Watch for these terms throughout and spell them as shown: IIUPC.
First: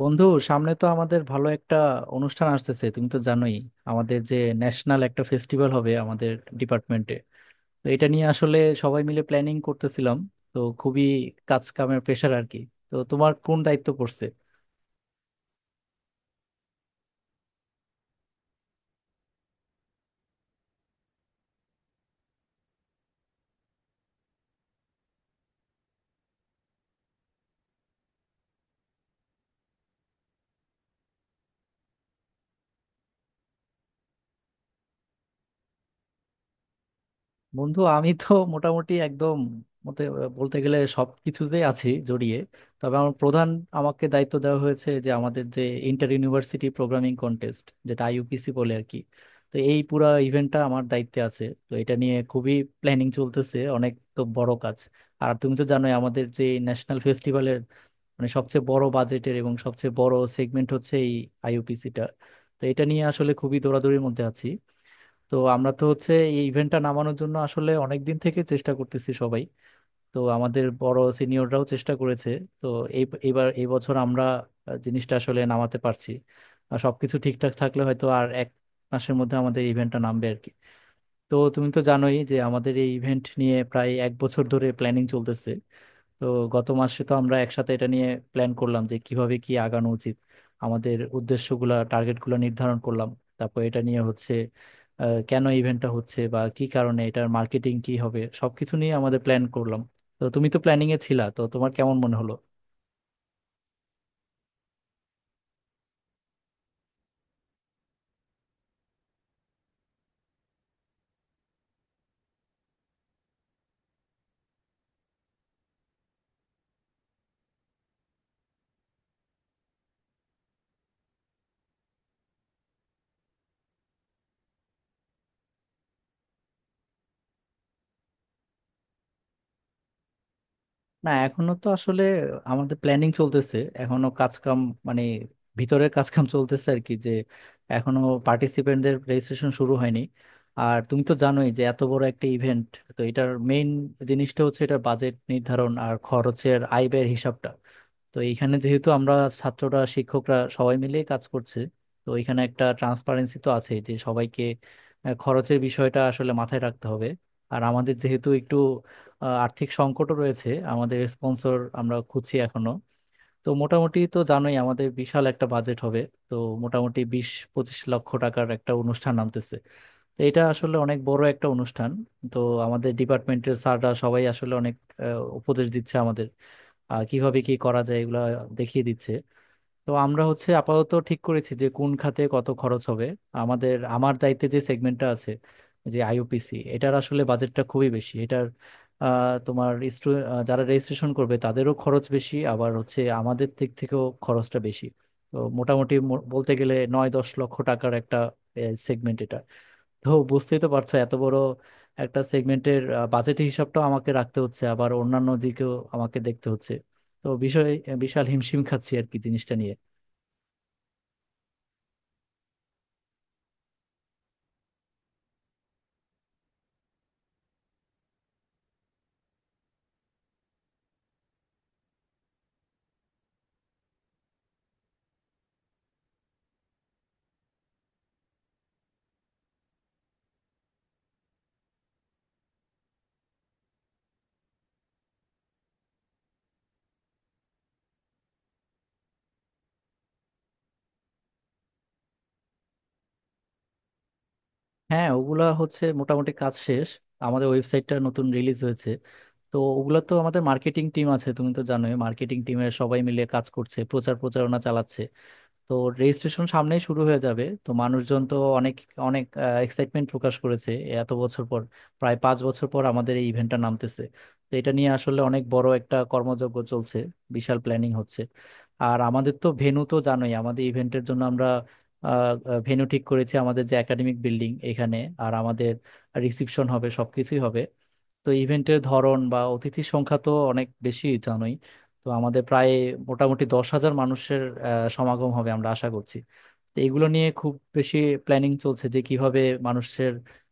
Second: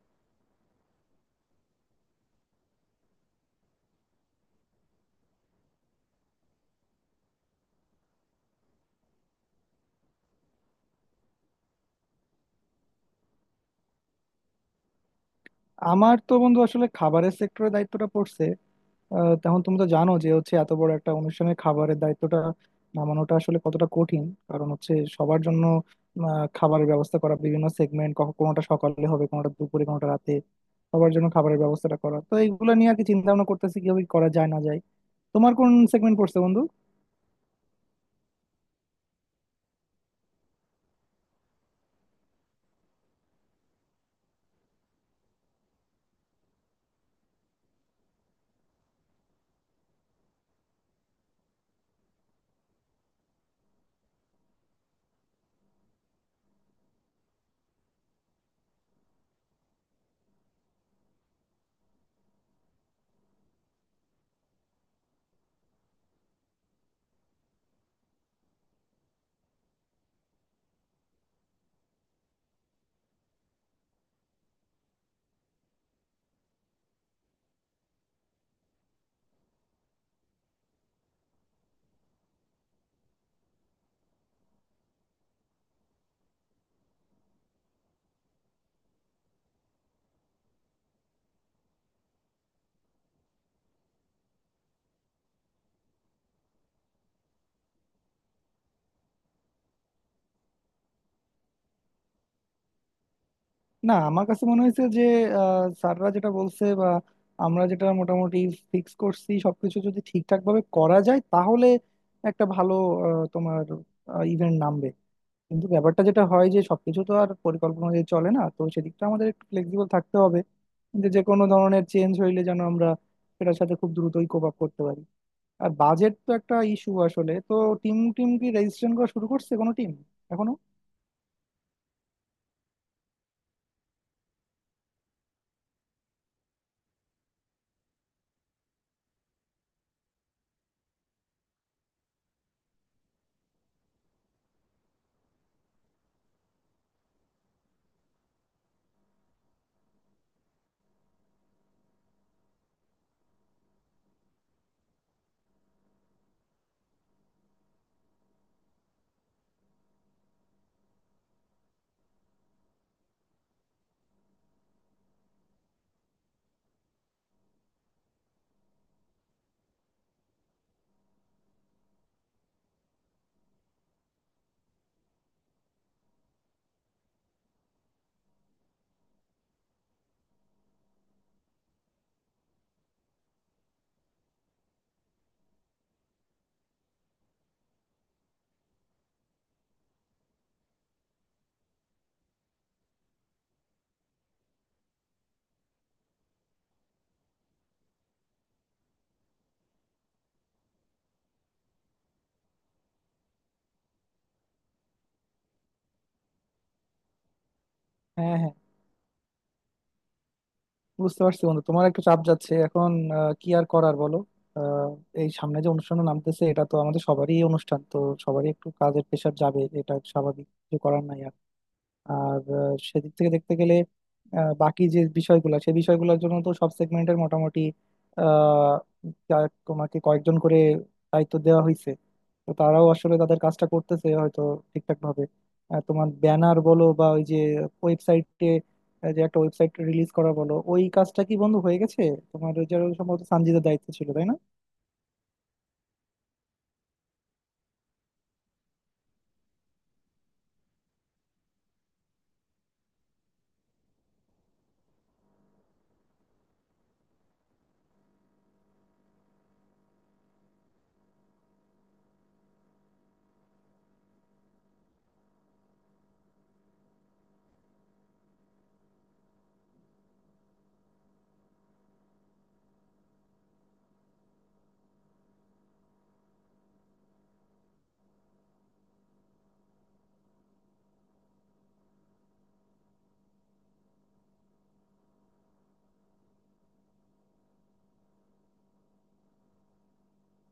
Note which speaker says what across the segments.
Speaker 1: বন্ধু, সামনে তো আমাদের ভালো একটা অনুষ্ঠান আসতেছে। তুমি তো জানোই আমাদের যে ন্যাশনাল একটা ফেস্টিভ্যাল হবে আমাদের ডিপার্টমেন্টে। তো এটা নিয়ে আসলে সবাই মিলে প্ল্যানিং করতেছিলাম। তো খুবই কাজ কামের প্রেশার আর কি। তো তোমার কোন দায়িত্ব পড়ছে?
Speaker 2: আমার তো বন্ধু আসলে খাবারের সেক্টরের দায়িত্বটা পড়ছে। তেমন তুমি তো জানো যে হচ্ছে এত বড় একটা অনুষ্ঠানে খাবারের দায়িত্বটা নামানোটা আসলে কতটা কঠিন। কারণ হচ্ছে সবার জন্য খাবারের ব্যবস্থা করা, বিভিন্ন সেগমেন্ট, কোনোটা সকালে হবে কোনোটা দুপুরে কোনোটা রাতে। সবার জন্য খাবারের ব্যবস্থাটা করা, তো এইগুলো নিয়ে আর কি চিন্তা ভাবনা করতেছি কিভাবে করা যায় না যায়। তোমার কোন সেগমেন্ট পড়ছে বন্ধু?
Speaker 1: বন্ধু, আমি তো মোটামুটি একদম মতে বলতে গেলে সব কিছুতেই আছি জড়িয়ে। তবে আমার প্রধান আমাকে দায়িত্ব দেওয়া হয়েছে যে আমাদের যে ইন্টার ইউনিভার্সিটি প্রোগ্রামিং কন্টেস্ট, যেটা আইইউপিসি বলে আর কি, তো এই পুরা ইভেন্টটা আমার দায়িত্বে আছে। তো এটা নিয়ে খুবই প্ল্যানিং চলতেছে, অনেক তো বড় কাজ। আর তুমি তো জানোই আমাদের যে ন্যাশনাল ফেস্টিভ্যালের মানে সবচেয়ে বড় বাজেটের এবং সবচেয়ে বড় সেগমেন্ট হচ্ছে এই আইইউপিসিটা। তো এটা নিয়ে আসলে খুবই দৌড়াদৌড়ির মধ্যে আছি। তো আমরা তো হচ্ছে এই ইভেন্টটা নামানোর জন্য আসলে অনেক দিন থেকে চেষ্টা করতেছি সবাই। তো আমাদের বড় সিনিয়ররাও চেষ্টা করেছে। তো এবার এই বছর আমরা জিনিসটা আসলে নামাতে পারছি। আর সবকিছু ঠিকঠাক থাকলে হয়তো আর এক মাসের মধ্যে আমাদের ইভেন্টটা নামবে আর কি। তো তুমি তো জানোই যে আমাদের এই ইভেন্ট নিয়ে প্রায় এক বছর ধরে প্ল্যানিং চলতেছে। তো গত মাসে তো আমরা একসাথে এটা নিয়ে প্ল্যান করলাম যে কিভাবে কি আগানো উচিত, আমাদের উদ্দেশ্যগুলা টার্গেটগুলো নির্ধারণ করলাম। তারপর এটা নিয়ে হচ্ছে কেন ইভেন্টটা হচ্ছে বা কি কারণে, এটার মার্কেটিং কি হবে সবকিছু নিয়ে আমাদের প্ল্যান করলাম। তো তুমি তো প্ল্যানিং এ ছিলা, তো তোমার কেমন মনে হলো?
Speaker 2: না, আমার কাছে মনে হয়েছে যে স্যাররা যেটা বলছে বা আমরা যেটা মোটামুটি ফিক্স করছি সবকিছু যদি ঠিকঠাক ভাবে করা যায় তাহলে একটা ভালো তোমার ইভেন্ট নামবে। কিন্তু ব্যাপারটা যেটা হয় যে সবকিছু তো আর পরিকল্পনা অনুযায়ী চলে না, তো সেদিকটা আমাদের একটু ফ্লেক্সিবল থাকতে হবে যে যে কোনো ধরনের চেঞ্জ হইলে যেন আমরা সেটার সাথে খুব দ্রুতই কোপ আপ করতে পারি। আর বাজেট তো একটা ইস্যু আসলে। তো টিম টিম কি রেজিস্ট্রেশন করা শুরু করছে কোনো টিম এখনো?
Speaker 1: না, এখনো তো আসলে আমাদের প্ল্যানিং চলতেছে। এখনো কাজ কাম মানে ভিতরের কাজ কাম চলতেছে আর কি, যে এখনো পার্টিসিপেন্টদের রেজিস্ট্রেশন শুরু হয়নি। আর তুমি তো জানোই যে এত বড় একটা ইভেন্ট, তো এটার মেইন জিনিসটা হচ্ছে এটার বাজেট নির্ধারণ আর খরচের আয় ব্যয়ের হিসাবটা। তো এইখানে যেহেতু আমরা ছাত্ররা শিক্ষকরা সবাই মিলে কাজ করছে, তো এখানে একটা ট্রান্সপারেন্সি তো আছে যে সবাইকে খরচের বিষয়টা আসলে মাথায় রাখতে হবে। আর আমাদের যেহেতু একটু আর্থিক সংকটও রয়েছে, আমাদের স্পন্সর আমরা খুঁজছি এখনো। তো মোটামুটি তো জানোই আমাদের বিশাল একটা বাজেট হবে। তো মোটামুটি 20-25 লক্ষ টাকার একটা অনুষ্ঠান নামতেছে। তো এটা আসলে অনেক বড় একটা অনুষ্ঠান। তো আমাদের ডিপার্টমেন্টের স্যাররা সবাই আসলে অনেক উপদেশ দিচ্ছে আমাদের, কিভাবে কি করা যায় এগুলা দেখিয়ে দিচ্ছে। তো আমরা হচ্ছে আপাতত ঠিক করেছি যে কোন খাতে কত খরচ হবে। আমাদের আমার দায়িত্বে যে সেগমেন্টটা আছে, যে আইইউপিসি, এটার আসলে বাজেটটা খুবই বেশি এটার। আহ, তোমার স্টু আহ, যারা রেজিস্ট্রেশন করবে তাদেরও খরচ বেশি, আবার হচ্ছে আমাদের দিক থেকেও খরচটা বেশি। তো মোটামুটি বলতে গেলে 9-10 লক্ষ টাকার একটা সেগমেন্ট এটা। তো বুঝতেই তো পারছো এত বড় একটা সেগমেন্টের বাজেট হিসাবটাও আমাকে রাখতে হচ্ছে, আবার অন্যান্য দিকেও আমাকে দেখতে হচ্ছে। তো বিষয় বিশাল
Speaker 2: হ্যাঁ, হ্যাঁ,
Speaker 1: হিমশিম খাচ্ছি আর কি জিনিসটা নিয়ে।
Speaker 2: বুঝতে পারছি বন্ধু, তোমার একটু চাপ যাচ্ছে এখন। কি আর করার বলো। আহ, এই সামনে যে অনুষ্ঠান নামতেছে এটা তো আমাদের সবারই অনুষ্ঠান, তো সবারই একটু কাজের প্রেশার যাবে, এটা স্বাভাবিক, কিছু করার নাই। আর সেদিক থেকে দেখতে গেলে বাকি যে বিষয়গুলো সেই বিষয়গুলোর জন্য তো সব সেগমেন্টের মোটামুটি আহ, তোমাকে কয়েকজন করে দায়িত্ব দেওয়া হয়েছে। তো তারাও আসলে তাদের কাজটা করতেছে হয়তো ঠিকঠাক ভাবে। তোমার ব্যানার বলো বা ওই যে ওয়েবসাইটে, যে একটা ওয়েবসাইট রিলিজ করা বলো, ওই কাজটা কি বন্ধু হয়ে গেছে? তোমার ওই যে সম্ভবত সানজিদের দায়িত্ব ছিল তাই
Speaker 1: হ্যাঁ, ওগুলা হচ্ছে মোটামুটি কাজ শেষ। আমাদের ওয়েবসাইটটা নতুন রিলিজ হয়েছে। তো ওগুলা তো আমাদের মার্কেটিং টিম আছে, তুমি তো জানোই, মার্কেটিং টিমের সবাই মিলে কাজ করছে, প্রচার প্রচারণা চালাচ্ছে। তো রেজিস্ট্রেশন সামনেই শুরু হয়ে যাবে। তো মানুষজন তো অনেক অনেক এক্সাইটমেন্ট প্রকাশ করেছে। এত বছর পর, প্রায় 5 বছর পর আমাদের এই ইভেন্টটা নামতেছে। তো এটা নিয়ে আসলে অনেক বড় একটা কর্মযজ্ঞ চলছে, বিশাল প্ল্যানিং হচ্ছে। আর আমাদের তো ভেন্যু তো জানোই আমাদের ইভেন্টের জন্য আমরা ভেন্যু ঠিক করেছি, আমাদের যে একাডেমিক বিল্ডিং এখানে। আর আমাদের রিসিপশন হবে, সবকিছুই হবে। তো ইভেন্টের ধরন বা অতিথির সংখ্যা তো অনেক বেশি জানোই। তো আমাদের প্রায় মোটামুটি 10,000 মানুষের সমাগম হবে আমরা আশা করছি। তো এগুলো নিয়ে খুব বেশি প্ল্যানিং চলছে যে কিভাবে মানুষের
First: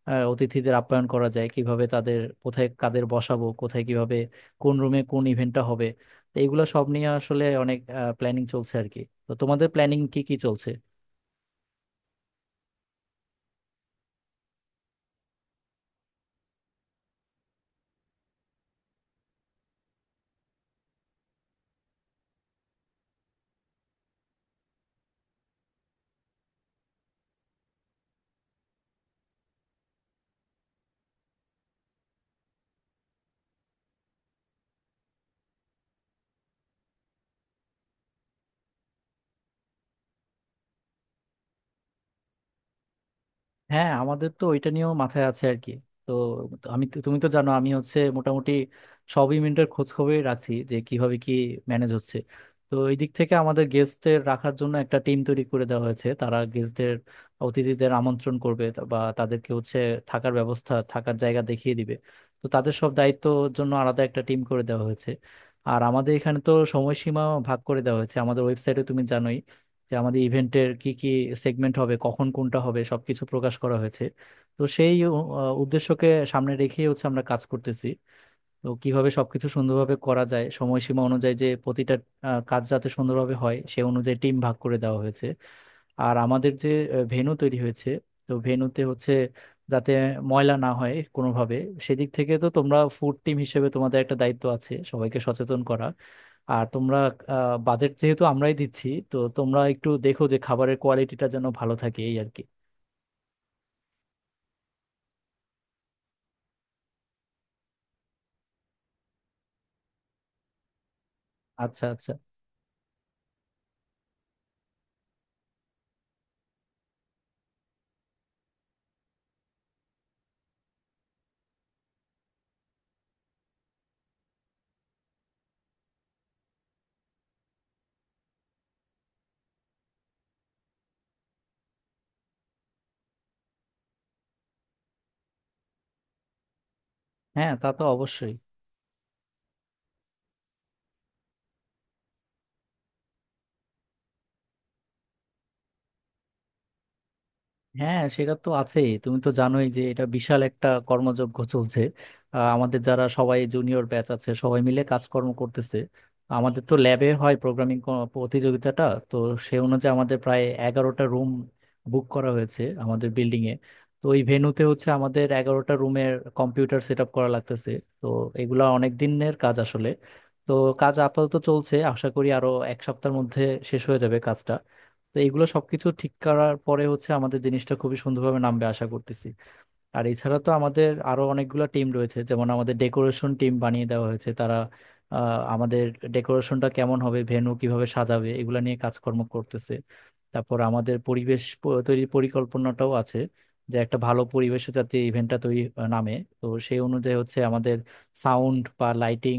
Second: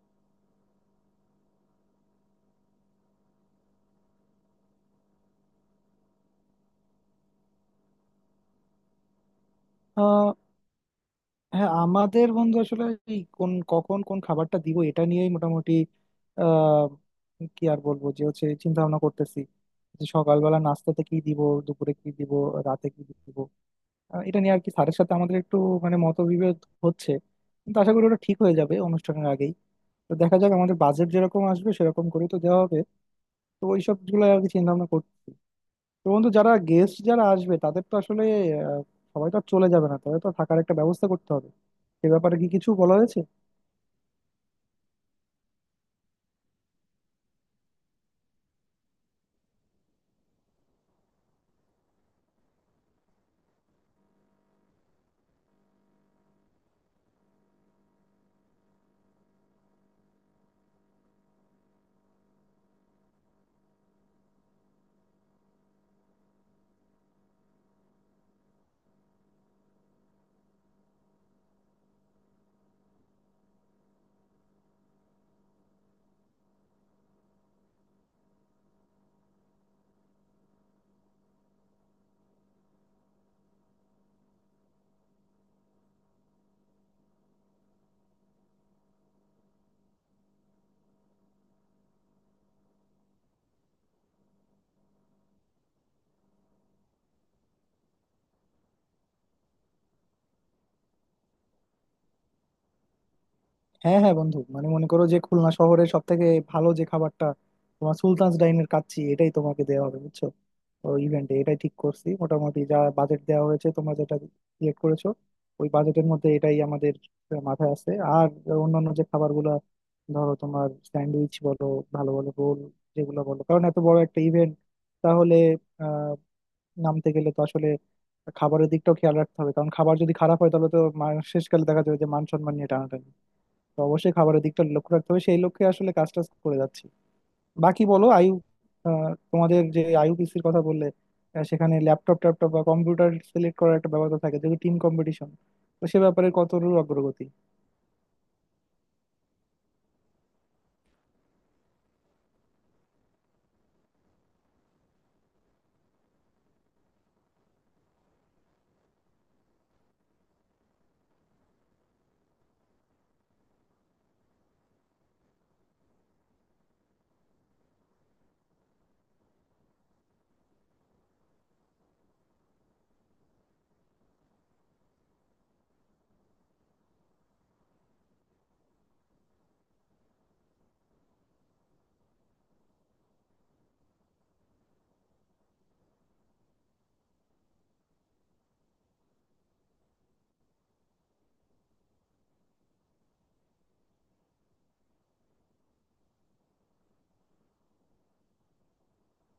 Speaker 1: অতিথিদের আপ্যায়ন করা যায়, কিভাবে তাদের কোথায়, কাদের বসাবো কোথায়, কিভাবে কোন রুমে কোন ইভেন্টটা হবে। তো এগুলো সব নিয়ে আসলে অনেক প্ল্যানিং চলছে আর কি। তো তোমাদের প্ল্যানিং কি
Speaker 2: না?
Speaker 1: কি চলছে?
Speaker 2: হ্যাঁ আমাদের বন্ধু আসলে এই কোন কখন কোন খাবারটা দিব এটা নিয়েই মোটামুটি আহ কি আর বলবো, যে হচ্ছে চিন্তা ভাবনা করতেছি যে সকালবেলা নাস্তাতে কি দিব, দুপুরে কি দিব, রাতে কি দিব। এটা নিয়ে আর কি স্যারের সাথে আমাদের একটু মানে মতবিভেদ হচ্ছে। কিন্তু আশা করি ওটা ঠিক হয়ে যাবে অনুষ্ঠানের আগেই। তো দেখা যাক আমাদের বাজেট যেরকম আসবে সেরকম করে তো দেওয়া হবে। তো ওইসব গুলো আর কি চিন্তা ভাবনা করছি। তো বন্ধু যারা গেস্ট যারা আসবে তাদের তো আসলে আহ, সবাই তো আর চলে যাবে না, তাদের তো থাকার একটা ব্যবস্থা করতে হবে। এ ব্যাপারে কি কিছু বলা হয়েছে?
Speaker 1: হ্যাঁ, আমাদের তো ওইটা নিয়েও মাথায় আছে আর কি। তো তো আমি তুমি তো জানো আমি হচ্ছে মোটামুটি সব ইভেন্টের খোঁজ খবরই রাখছি যে কিভাবে কি ম্যানেজ হচ্ছে। তো এই দিক থেকে আমাদের গেস্টদের রাখার জন্য একটা টিম তৈরি করে দেওয়া হয়েছে। তারা গেস্টদের অতিথিদের আমন্ত্রণ করবে বা তাদেরকে হচ্ছে থাকার ব্যবস্থা, থাকার জায়গা দেখিয়ে দিবে। তো তাদের সব দায়িত্বর জন্য আলাদা একটা টিম করে দেওয়া হয়েছে। আর আমাদের এখানে তো সময়সীমা ভাগ করে দেওয়া হয়েছে আমাদের ওয়েবসাইটে, তুমি জানোই, যে আমাদের ইভেন্টের কি কি সেগমেন্ট হবে, কখন কোনটা হবে, সবকিছু প্রকাশ করা হয়েছে। তো সেই উদ্দেশ্যকে সামনে রেখে হচ্ছে আমরা কাজ করতেছি। তো কিভাবে সবকিছু সুন্দরভাবে করা যায়, সময়সীমা অনুযায়ী যে প্রতিটা কাজ যাতে সুন্দরভাবে হয় সে অনুযায়ী টিম ভাগ করে দেওয়া হয়েছে। আর আমাদের যে ভেনু তৈরি হয়েছে, তো ভেনুতে হচ্ছে যাতে ময়লা না হয় কোনোভাবে। সেদিক থেকে তো তোমরা ফুড টিম হিসেবে তোমাদের একটা দায়িত্ব আছে সবাইকে সচেতন করা। আর তোমরা বাজেট যেহেতু আমরাই দিচ্ছি, তো তোমরা একটু দেখো যে খাবারের কোয়ালিটিটা যেন ভালো থাকে, এই আর কি।
Speaker 2: হ্যাঁ, হ্যাঁ, বন্ধু, মানে মনে করো যে খুলনা শহরের সব থেকে ভালো যে খাবারটা, তোমার সুলতানস ডাইনের কাচ্চি, এটাই তোমাকে দেওয়া হবে বুঝছো। তো ইভেন্টে এটাই ঠিক
Speaker 1: আচ্ছা
Speaker 2: করছি,
Speaker 1: আচ্ছা।
Speaker 2: মোটামুটি যা বাজেট দেওয়া হয়েছে তোমরা যেটা সিলেক্ট করেছো ওই বাজেটের মধ্যে এটাই আমাদের মাথায় আছে। আর অন্যান্য যে খাবারগুলো ধরো তোমার স্যান্ডউইচ বলো, ভালো ভালো রোল যেগুলো বলো, কারণ এত বড় একটা ইভেন্ট তাহলে নামতে গেলে তো আসলে খাবারের দিকটাও খেয়াল রাখতে হবে, কারণ খাবার যদি খারাপ হয় তাহলে তো শেষকালে দেখা যাবে যে মান সম্মান নিয়ে টানাটানি। তো অবশ্যই খাবারের দিকটা লক্ষ্য রাখতে হবে, সেই লক্ষ্যে আসলে কাজ টাজ করে যাচ্ছি।
Speaker 1: হ্যাঁ, তা তো
Speaker 2: বাকি বলো
Speaker 1: অবশ্যই।
Speaker 2: তোমাদের যে আইইউপিসির কথা বললে, সেখানে ল্যাপটপ ট্যাপটপ বা কম্পিউটার সিলেক্ট করার একটা ব্যাপার তো থাকে যেহেতু টিম কম্পিটিশন। তো সে ব্যাপারে কতটুকু অগ্রগতি?
Speaker 1: হ্যাঁ, সেটা তো আছেই। তুমি তো জানোই যে এটা বিশাল একটা কর্মযজ্ঞ চলছে। আমাদের যারা সবাই জুনিয়র ব্যাচ আছে সবাই মিলে কাজকর্ম করতেছে। আমাদের তো ল্যাবে হয় প্রোগ্রামিং প্রতিযোগিতাটা। তো সে অনুযায়ী আমাদের প্রায় 11টা রুম বুক করা হয়েছে আমাদের বিল্ডিং এ। তো ওই ভেন্যুতে হচ্ছে আমাদের 11টা রুমের কম্পিউটার সেট আপ করা লাগতেছে। তো এগুলা অনেক দিনের কাজ আসলে। তো কাজ আপাতত চলছে, আশা করি আরো এক সপ্তাহের মধ্যে শেষ হয়ে যাবে কাজটা। তো এগুলো সবকিছু ঠিক করার পরে হচ্ছে আমাদের জিনিসটা খুবই সুন্দরভাবে নামবে আশা করতেছি। আর এছাড়া তো আমাদের আরো অনেকগুলো টিম রয়েছে, যেমন আমাদের ডেকোরেশন টিম বানিয়ে দেওয়া হয়েছে। তারা আমাদের ডেকোরেশনটা কেমন হবে, ভেন্যু কিভাবে সাজাবে এগুলা নিয়ে কাজকর্ম করতেছে। তারপর আমাদের পরিবেশ তৈরির পরিকল্পনাটাও আছে যে একটা ভালো পরিবেশে যাতে ইভেন্টটা তৈরি নামে। তো সেই অনুযায়ী হচ্ছে আমাদের সাউন্ড বা লাইটিং,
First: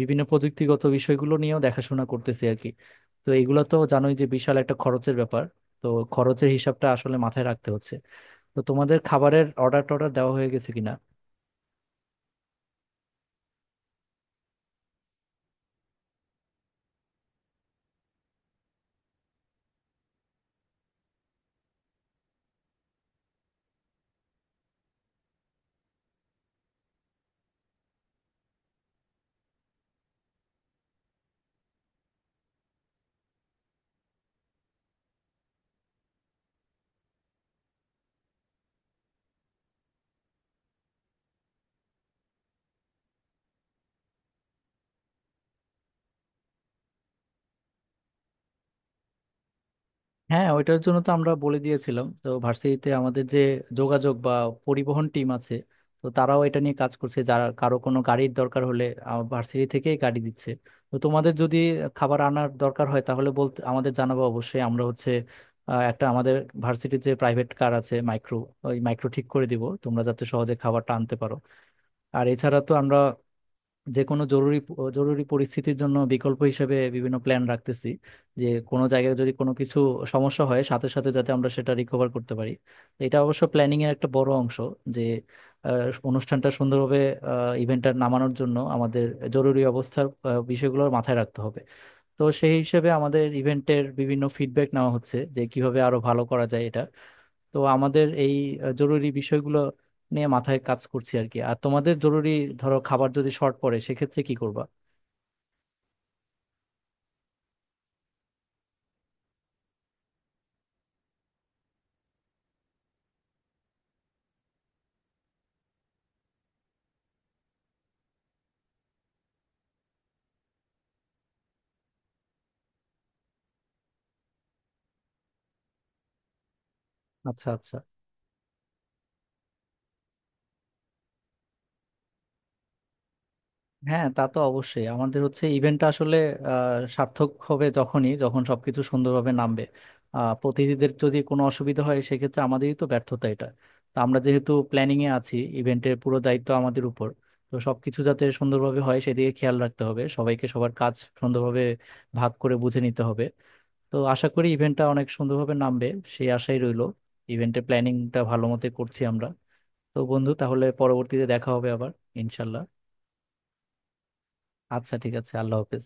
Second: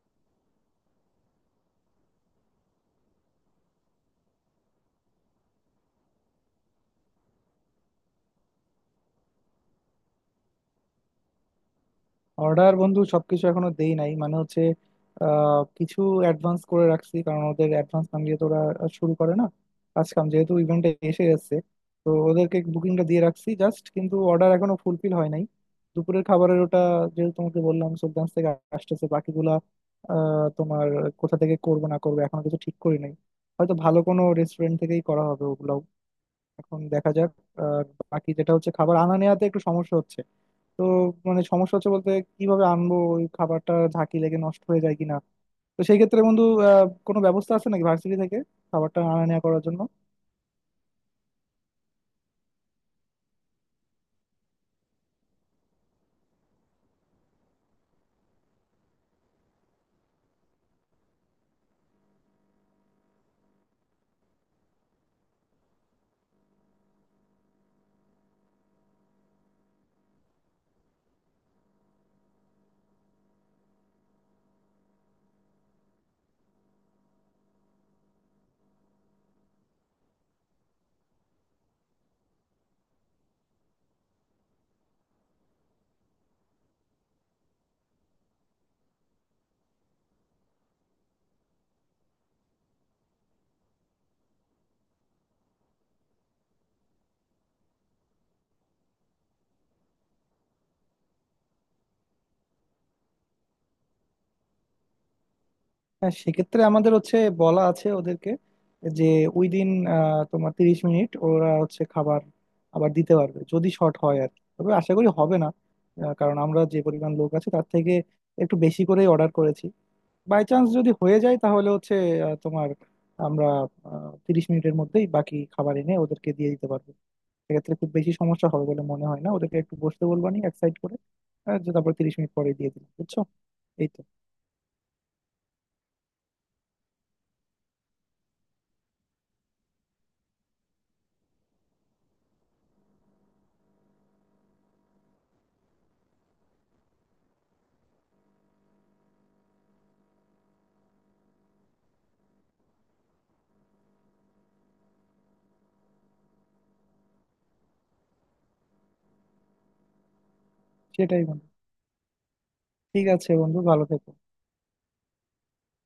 Speaker 1: বিভিন্ন প্রযুক্তিগত বিষয়গুলো নিয়েও দেখাশোনা করতেছি আর কি। তো এগুলো তো জানোই যে বিশাল একটা খরচের ব্যাপার। তো খরচের হিসাবটা আসলে মাথায় রাখতে হচ্ছে। তো তোমাদের খাবারের অর্ডার টর্ডার দেওয়া হয়ে গেছে কিনা?
Speaker 2: অর্ডার বন্ধু সবকিছু এখনো দেই নাই, মানে হচ্ছে কিছু অ্যাডভান্স করে রাখছি কারণ ওদের অ্যাডভান্স না দিয়ে তো ওরা শুরু করে না। কাজ কাম যেহেতু ইভেন্টে এসে গেছে তো ওদেরকে বুকিংটা দিয়ে রাখছি জাস্ট, কিন্তু অর্ডার এখনো ফুলফিল হয় নাই। দুপুরের খাবারের ওটা যেহেতু তোমাকে বললাম সুলতান থেকে আসতেছে। বাকিগুলা তোমার কোথা থেকে করবো না করবো এখনো কিছু ঠিক করি নাই। হয়তো ভালো কোনো রেস্টুরেন্ট থেকেই করা হবে ওগুলো। এখন দেখা যাক। আর বাকি যেটা হচ্ছে খাবার আনা নেওয়াতে একটু সমস্যা হচ্ছে। তো মানে সমস্যা হচ্ছে বলতে, কিভাবে আনবো ওই খাবারটা, ঝাঁকি লেগে নষ্ট হয়ে যায় কিনা। তো সেই ক্ষেত্রে বন্ধু কোনো ব্যবস্থা আছে নাকি ভার্সিটি থেকে খাবারটা আনা নেওয়া করার জন্য?
Speaker 1: হ্যাঁ, ওইটার জন্য তো আমরা বলে দিয়েছিলাম তো ভার্সিটিতে আমাদের যে যোগাযোগ বা পরিবহন টিম আছে। তো তারাও এটা নিয়ে কাজ করছে, যারা কারো কোনো গাড়ির দরকার হলে ভার্সিটি থেকেই গাড়ি দিচ্ছে। তো তোমাদের যদি খাবার আনার দরকার হয় তাহলে বলতে আমাদের জানাবো, অবশ্যই আমরা হচ্ছে একটা আমাদের ভার্সিটির যে প্রাইভেট কার আছে মাইক্রো, ওই মাইক্রো ঠিক করে দিব তোমরা যাতে সহজে খাবারটা আনতে পারো। আর এছাড়া তো আমরা যে কোনো জরুরি জরুরি পরিস্থিতির জন্য বিকল্প হিসেবে বিভিন্ন প্ল্যান রাখতেছি, যে কোনো জায়গায় যদি কোনো কিছু সমস্যা হয় সাথে সাথে যাতে আমরা সেটা রিকভার করতে পারি। তো এটা অবশ্য প্ল্যানিং এর একটা বড় অংশ যে অনুষ্ঠানটা সুন্দরভাবে ইভেন্টটা নামানোর জন্য আমাদের জরুরি অবস্থার বিষয়গুলো মাথায় রাখতে হবে। তো সেই হিসেবে আমাদের ইভেন্টের বিভিন্ন ফিডব্যাক নেওয়া হচ্ছে যে কিভাবে আরো ভালো করা যায় এটা। তো আমাদের এই জরুরি বিষয়গুলো নিয়ে মাথায় কাজ করছি আর কি। আর তোমাদের জরুরি, ধরো খাবার যদি শর্ট পড়ে সেক্ষেত্রে কি করবা?
Speaker 2: হ্যাঁ, সেক্ষেত্রে আমাদের হচ্ছে বলা আছে ওদেরকে যে ওই দিন তোমার 30 মিনিট ওরা হচ্ছে খাবার আবার দিতে পারবে যদি শর্ট হয় আর কি। তবে আশা করি হবে না। কারণ আমরা যে পরিমাণ লোক আছে তার থেকে একটু বেশি করেই অর্ডার করেছি। বাই চান্স যদি হয়ে যায় তাহলে হচ্ছে আহ, তোমার আমরা 30 মিনিটের মধ্যেই বাকি খাবার এনে ওদেরকে দিয়ে দিতে পারবো।
Speaker 1: আচ্ছা
Speaker 2: সেক্ষেত্রে
Speaker 1: আচ্ছা।
Speaker 2: খুব বেশি সমস্যা হবে বলে মনে হয় না, ওদেরকে একটু বসতে বলবানি এক সাইড করে। যে তারপর 30 মিনিট পরে দিয়ে দিলাম বুঝছো, এই তো।
Speaker 1: হ্যাঁ, তা তো অবশ্যই। আমাদের হচ্ছে ইভেন্টটা আসলে সার্থক হবে যখনই, যখন সবকিছু সুন্দরভাবে নামবে। প্রতিনিধিদের যদি কোনো অসুবিধা হয় সেক্ষেত্রে আমাদেরই তো ব্যর্থতা এটা। তো আমরা যেহেতু প্ল্যানিং এ আছি, ইভেন্টের পুরো দায়িত্ব আমাদের উপর। তো সবকিছু যাতে সুন্দরভাবে হয় সেদিকে খেয়াল রাখতে হবে সবাইকে, সবার কাজ সুন্দরভাবে ভাগ করে বুঝে নিতে হবে। তো আশা করি ইভেন্টটা অনেক সুন্দরভাবে নামবে, সেই আশাই রইলো। ইভেন্টের প্ল্যানিংটা ভালো মতো করছি আমরা। তো বন্ধু, তাহলে
Speaker 2: সেটাই
Speaker 1: পরবর্তীতে
Speaker 2: বন্ধু।
Speaker 1: দেখা হবে আবার। ইনশাল্লাহ।
Speaker 2: ঠিক আছে বন্ধু ভালো থেকো।
Speaker 1: আচ্ছা, ঠিক আছে, আল্লাহ হাফেজ।